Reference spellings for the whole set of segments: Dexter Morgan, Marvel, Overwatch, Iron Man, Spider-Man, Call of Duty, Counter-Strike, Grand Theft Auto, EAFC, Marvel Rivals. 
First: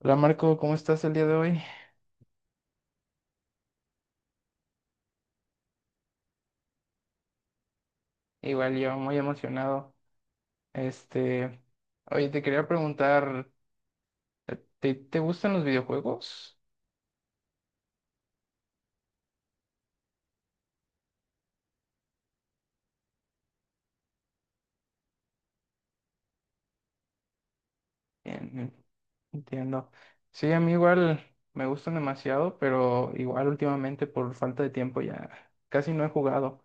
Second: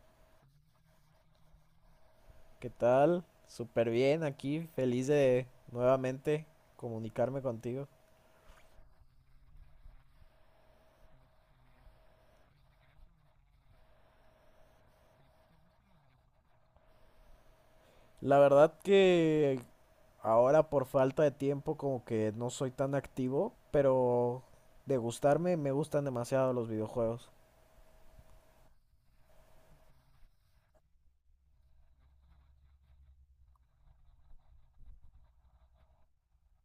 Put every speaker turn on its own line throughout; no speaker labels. Hola Marco, ¿cómo estás el día de hoy?
¿Qué tal? Súper bien aquí, feliz de nuevamente comunicarme contigo.
Igual yo, muy emocionado. Este, oye, te quería preguntar, ¿Te gustan los videojuegos?
La verdad que ahora por falta de tiempo como que no soy tan activo, pero de gustarme me gustan demasiado los videojuegos.
Bien, entiendo. Sí, a mí igual me gustan demasiado, pero igual últimamente por falta de tiempo ya casi no he jugado.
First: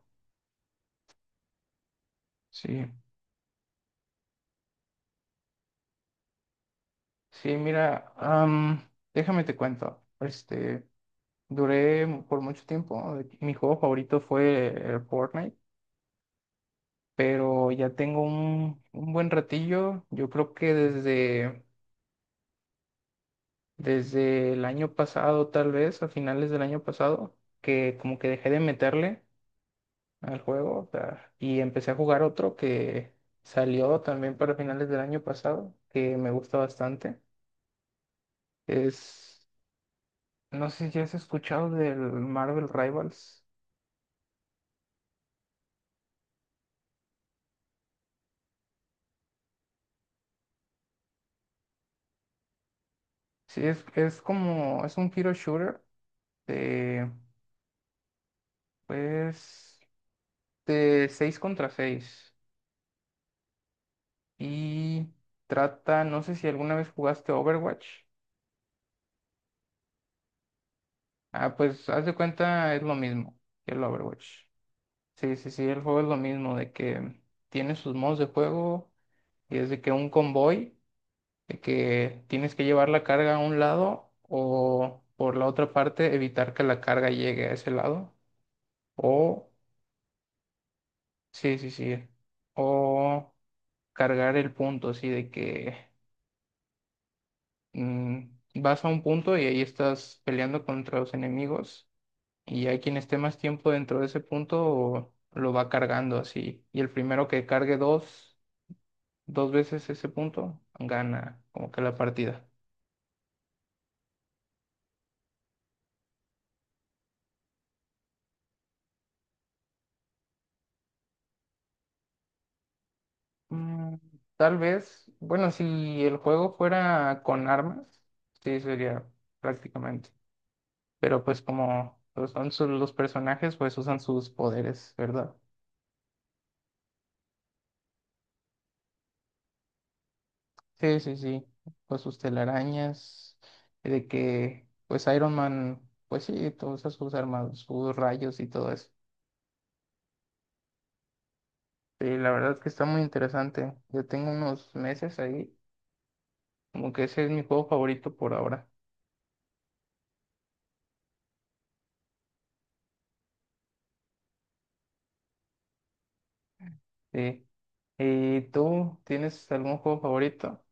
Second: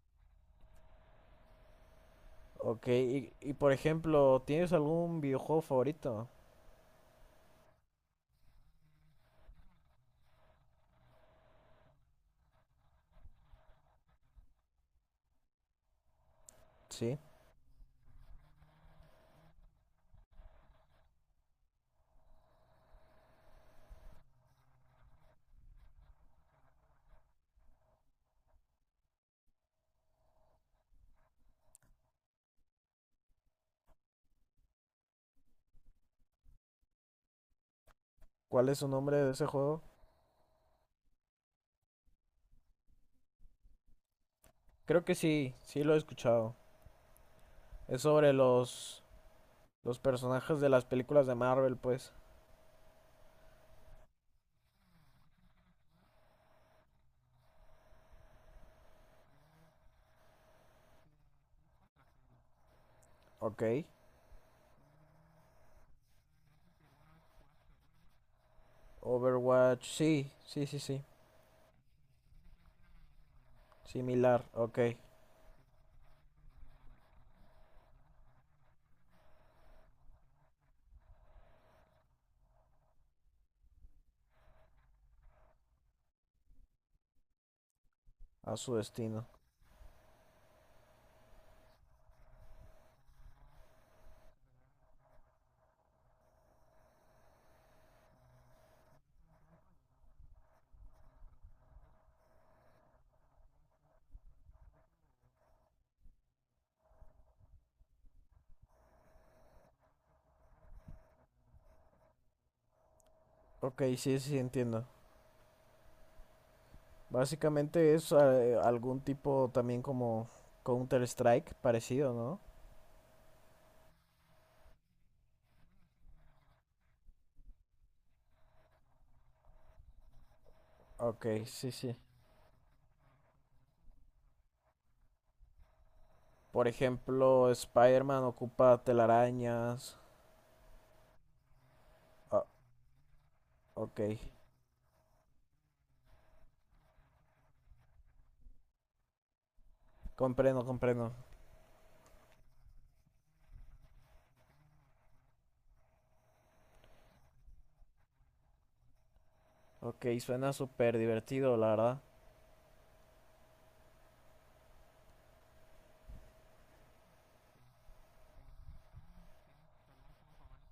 Sí,
Ok, y por ejemplo, ¿tienes algún videojuego favorito?
sí, mira, déjame te cuento. Por mucho tiempo, mi juego favorito fue el Fortnite,
Sí.
pero ya tengo un buen ratillo. Yo creo que desde el año pasado, tal vez, a finales del año pasado, que como que dejé de meterle al juego, o sea, y empecé a jugar otro que salió también para finales del año pasado, que me gusta bastante.
¿Cuál es su nombre de
Es,
ese juego?
no sé si has escuchado del Marvel Rivals.
Creo que sí, sí lo he escuchado. Es sobre los personajes de las películas de Marvel, pues.
Sí, es como, es un hero shooter de, pues, de 6 contra seis.
Ok.
Y trata, no sé si alguna vez jugaste Overwatch.
Overwatch, sí, sí, sí, sí.
Ah, pues haz de cuenta, es lo mismo que el Overwatch.
Similar, ok,
Sí, sí, sí, el juego es lo mismo, de que tiene sus modos de juego y es de que tienes que llevar la carga a un lado o por la otra parte evitar que la carga llegue a ese lado.
a su destino.
O, sí, sí, sí, o cargar el punto, así de que mm, vas a un punto y ahí estás peleando contra los enemigos, y hay quien esté más tiempo dentro de ese punto lo va cargando así. Y el primero que cargue dos veces ese punto, gana como que la partida.
Ok, sí, sí, entiendo. Básicamente es algún tipo también como Counter-Strike parecido, ¿no?
Mm, tal vez, bueno, si el juego fuera con armas, sí sería prácticamente. Pero pues
Ok, sí, sí.
como pues, los personajes pues usan sus poderes, ¿verdad?
Por ejemplo, Spider-Man ocupa telarañas.
Sí, sí, sí. Pues sus
Ah,
telarañas,
ok,
de que pues Iron Man, pues sí, todas sus armas, sus rayos y todo eso.
comprendo, comprendo.
Sí, la verdad es que está muy interesante. Yo tengo unos meses ahí, como que ese es mi juego favorito por ahora.
Ok, suena súper divertido, la verdad.
Sí. ¿Y tú tienes algún juego favorito?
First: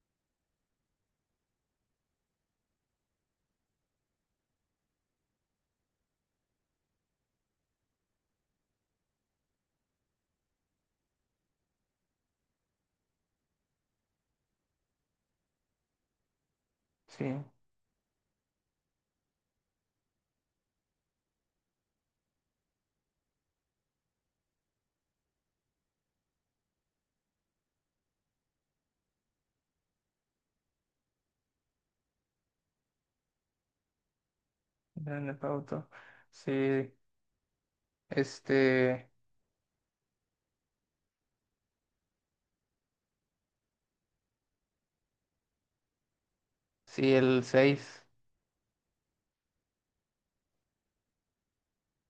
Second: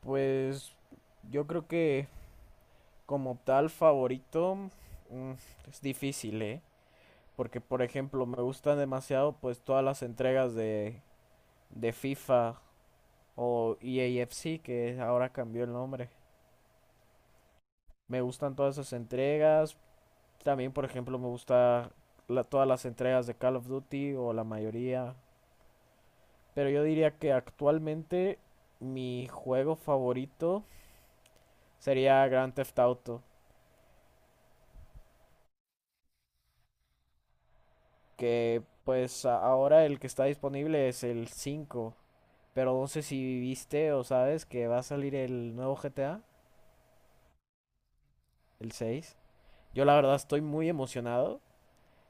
Pues yo creo que como tal favorito mm, es difícil, ¿eh? Porque, por ejemplo, me gustan demasiado pues todas las entregas de FIFA o EAFC, que ahora cambió el nombre.
Sí,
Me gustan todas esas entregas. También, por ejemplo, me gusta todas las entregas de Call of Duty o la mayoría. Pero yo diría que actualmente mi juego favorito sería Grand Theft Auto,
Grand Theft Auto. Sí,
que
este,
pues ahora el que está disponible es el cinco. Pero no sé si viste o sabes que va a salir el nuevo GTA,
sí, el 6.
¿el 6? Yo la verdad estoy muy emocionado,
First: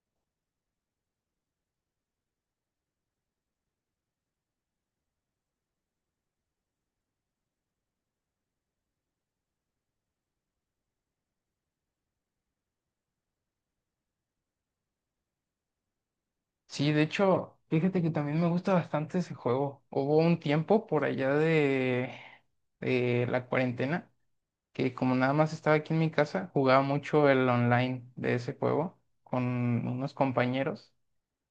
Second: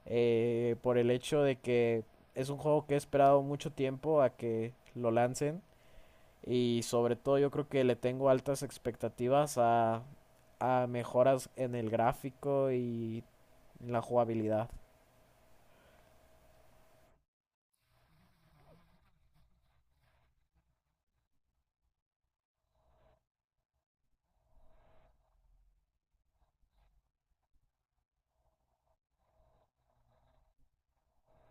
por el hecho de que es un juego que he esperado mucho tiempo a que lo lancen, y sobre todo yo creo que le tengo altas expectativas a mejoras en el gráfico y en la jugabilidad.
Sí, de hecho, fíjate que también me gusta bastante ese juego. Hubo un tiempo por allá de la cuarentena que, como nada más estaba aquí en mi casa, jugaba mucho el online de ese juego con unos compañeros.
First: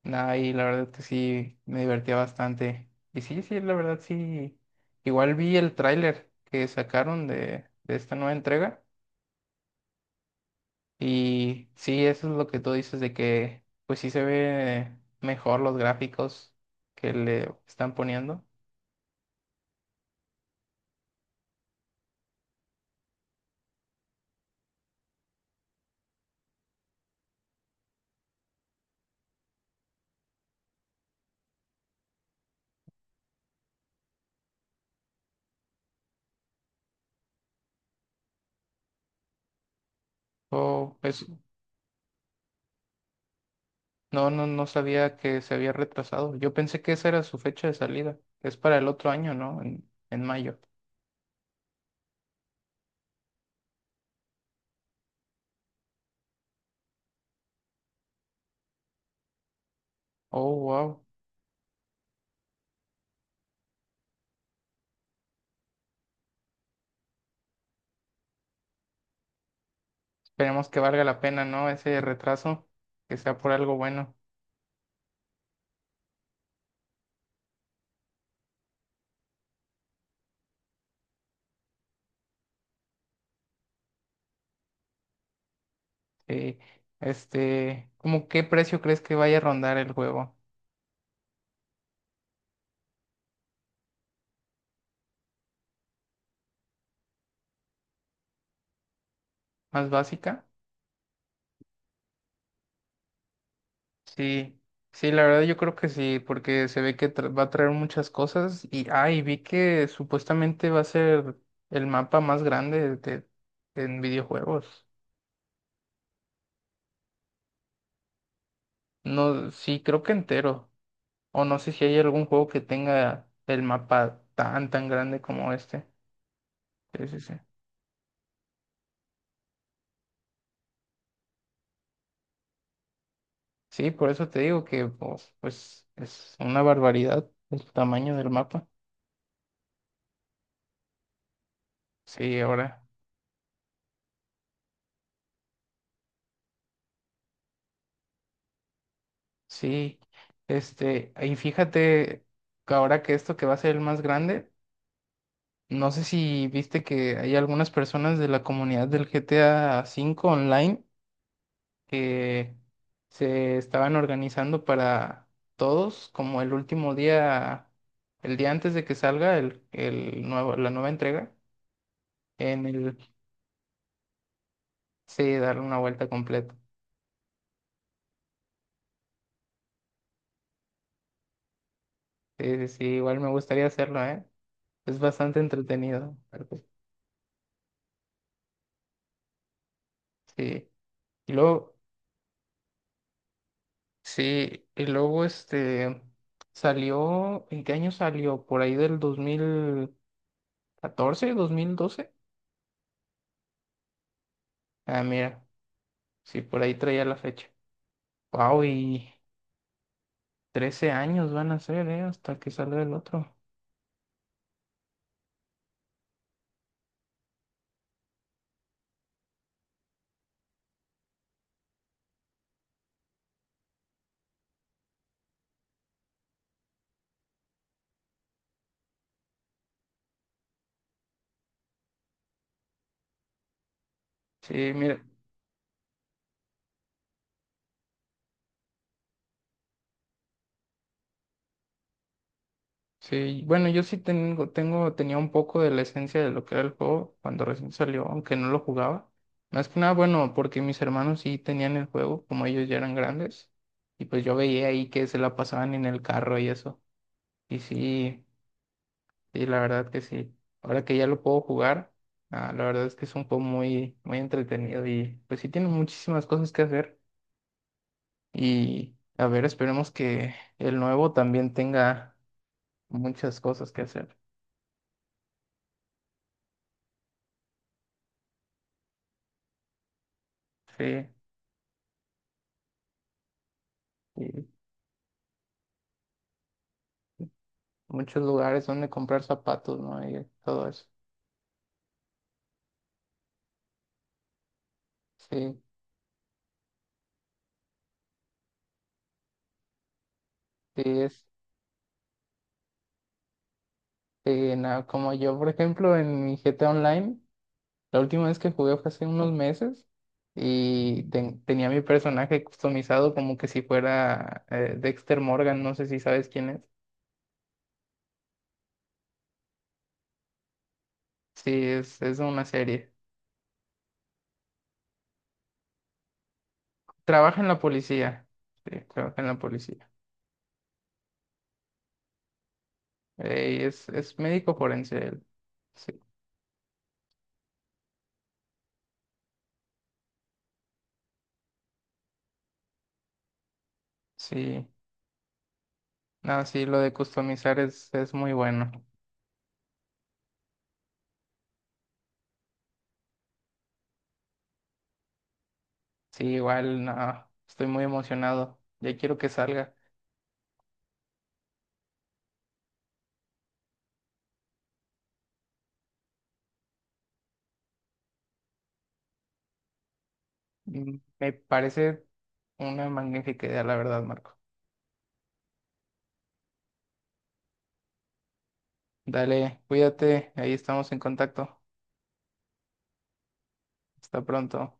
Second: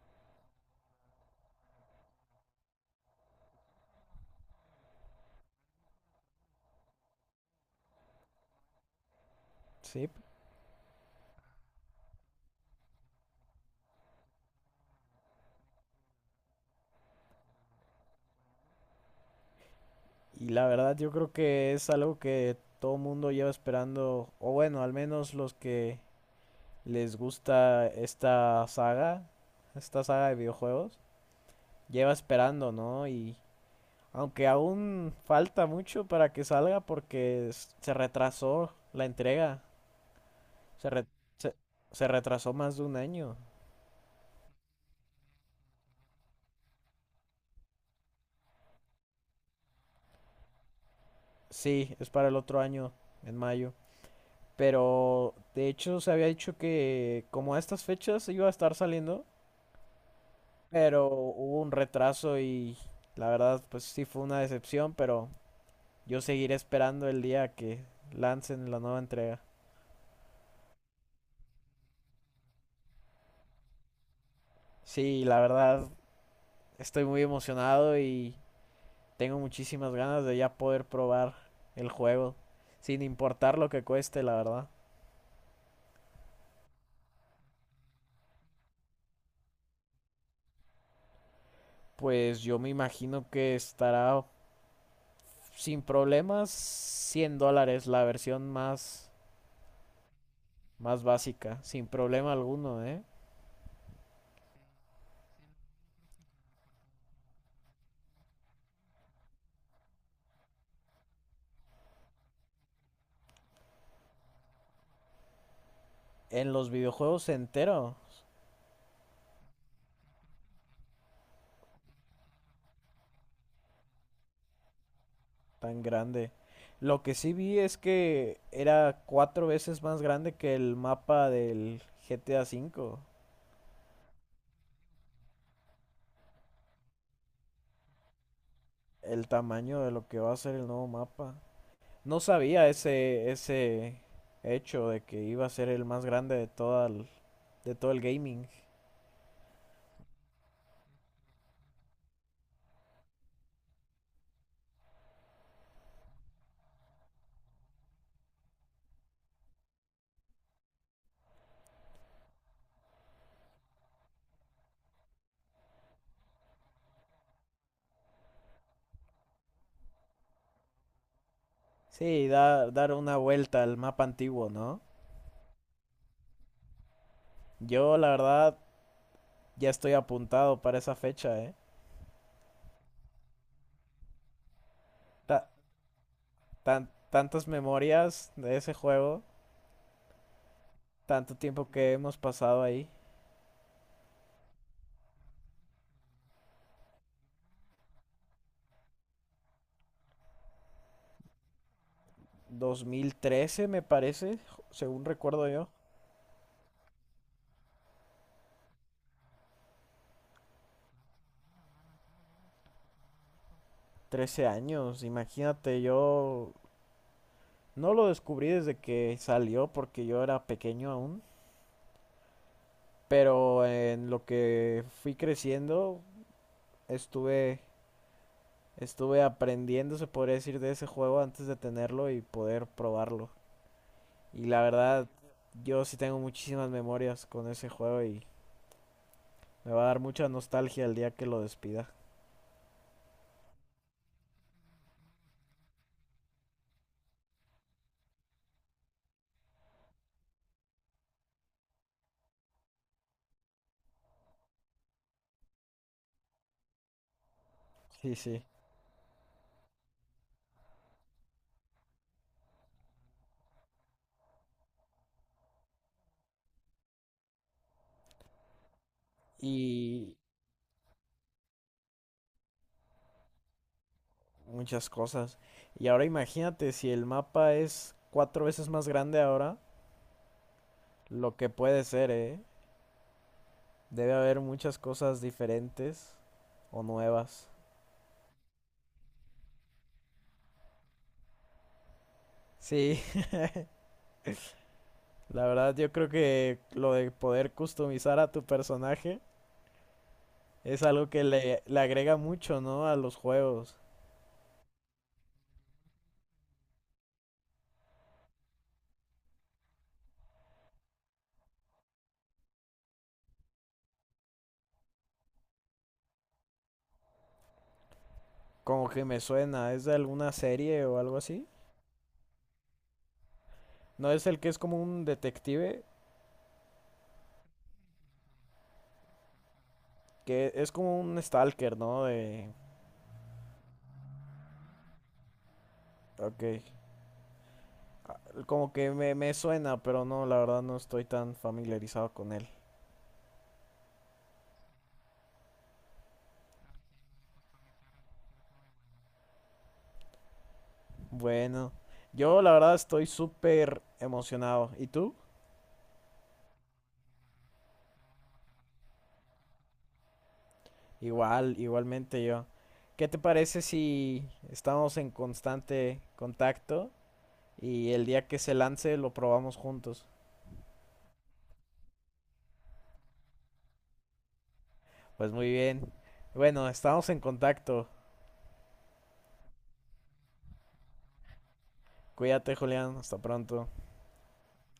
Nah, y la verdad que sí, me divertía bastante. Y sí, sí, la verdad sí. Igual vi el tráiler que sacaron de esta nueva entrega.
Sí,
Y sí, eso es lo que tú dices de que pues sí se ve mejor los gráficos que le están poniendo.
y la verdad yo creo que es algo que todo mundo lleva esperando, o bueno, al menos los que les gusta esta saga de videojuegos, lleva esperando, ¿no? Y aunque aún falta mucho para que salga porque se retrasó la entrega. Se,
O
re-
pues,
se- se retrasó más de un año.
no, no, no sabía que se había retrasado. Yo pensé que esa era su fecha de salida. Es para el otro año, ¿no? En mayo.
Sí, es para el otro año, en mayo. Pero de hecho se había dicho que como a estas fechas iba a estar saliendo,
Oh, wow.
pero hubo un retraso y la verdad pues sí fue una decepción, pero yo seguiré esperando el día que lancen la nueva entrega.
Esperemos que valga la pena, ¿no? Ese retraso, que sea por algo bueno.
Sí, la verdad estoy muy emocionado y... Tengo muchísimas ganas de ya poder probar el juego, sin importar lo que cueste, la verdad.
Eh, ¿Cómo qué precio crees que vaya a rondar el juego?
Pues yo me imagino que estará sin problemas 100 dólares la versión más,
¿Más básica?
más básica, sin problema alguno, ¿eh?
Sí, sí, la verdad yo creo que sí, porque se ve que va a traer muchas cosas, y ah, y vi que supuestamente va a ser el mapa más grande en videojuegos.
En los videojuegos enteros,
No, sí, creo que entero. O no sé si hay algún juego que tenga el mapa tan grande como
tan
este.
grande. Lo
Sí,
que
sí,
sí
sí.
vi es que era cuatro veces más grande que el mapa del GTA cinco.
Sí, por eso te digo que pues, pues es una barbaridad el tamaño del mapa.
El tamaño de lo que va a ser el nuevo mapa. No
Sí,
sabía
ahora,
ese hecho de que iba a ser el más grande de toda de todo el gaming.
sí, y fíjate que ahora que esto que va a ser el más grande, no sé si viste que hay algunas personas de la comunidad del GTA 5 online que se estaban organizando para todos, como el último día, el día antes de que salga el nuevo, la nueva entrega,
Sí,
en
dar
el,
una vuelta al mapa antiguo, ¿no?
sí, darle una vuelta completa.
Yo, la verdad, ya estoy apuntado para esa fecha, ¿eh?
Sí, sí, sí, igual me gustaría hacerlo, ¿eh? Es bastante
Ta-
entretenido, pero pues
tantas memorias de ese juego,
sí. Y
tanto tiempo
luego...
que hemos pasado ahí.
Sí, y luego este salió, ¿en qué año salió? ¿Por ahí del 2014, 2012?
2013, me parece,
Ah,
según
mira,
recuerdo yo.
sí, por ahí traía la fecha. Wow, y 13 años van a ser, ¿eh? Hasta que salga el otro.
13 años, imagínate, yo no lo descubrí desde que salió porque yo era pequeño aún. Pero en lo que fui creciendo, estuve, estuve aprendiendo, se podría decir, de ese juego antes de tenerlo y poder probarlo. Y la
Sí, mira,
verdad, yo sí tengo muchísimas memorias con ese juego y me va a dar mucha nostalgia el día que lo despida.
sí, bueno, yo sí tenía un poco de la esencia de lo que era el juego cuando recién salió, aunque no lo jugaba. Más que nada, bueno, porque mis hermanos sí tenían el juego, como ellos ya eran grandes, y pues yo veía ahí que se la pasaban en el carro y eso. Y
Sí,
sí,
sí.
sí, la verdad que sí. Ahora que ya lo puedo jugar, ah, la verdad es que es un juego muy, muy entretenido y pues sí tiene muchísimas cosas que hacer. Y a ver, esperemos
Y
que el nuevo también tenga muchas cosas que hacer.
muchas cosas. Y ahora imagínate, si el mapa es cuatro veces más grande ahora,
Sí,
lo que puede ser, ¿eh? Debe haber
y
muchas cosas diferentes o nuevas.
muchos lugares donde comprar zapatos, ¿no? Y todo eso.
Sí. La
Sí,
verdad, yo creo que lo de poder customizar a tu personaje
sí,
es algo que le agrega mucho, ¿no? A los juegos.
sí, nada, como yo, por ejemplo, en mi GTA Online. La última vez que jugué fue hace unos meses y tenía mi personaje customizado como que si fuera Dexter Morgan, no sé si sabes quién es.
Como que me suena, ¿es de alguna serie o algo así?
Sí, es una serie.
No, es el que es como un detective,
Trabaja en la policía. Sí, trabaja en la policía.
que es como un stalker, ¿no? De...
Y es médico forense él. Sí,
Ok. Como que me suena, pero no, la verdad no estoy tan familiarizado con él.
sí. No, sí, lo de customizar es muy bueno.
Bueno, yo la verdad estoy súper emocionado. ¿Y tú?
Sí, igual, no, estoy muy emocionado. Ya quiero que salga.
Igual, igualmente yo. ¿Qué te parece si estamos en constante contacto y el día que se lance lo probamos juntos?
Mm, me parece una magnífica idea, la verdad, Marco.
Pues muy bien. Bueno, estamos en contacto.
Dale, cuídate, ahí estamos en contacto.
Cuídate, Julián. Hasta pronto.
Hasta pronto.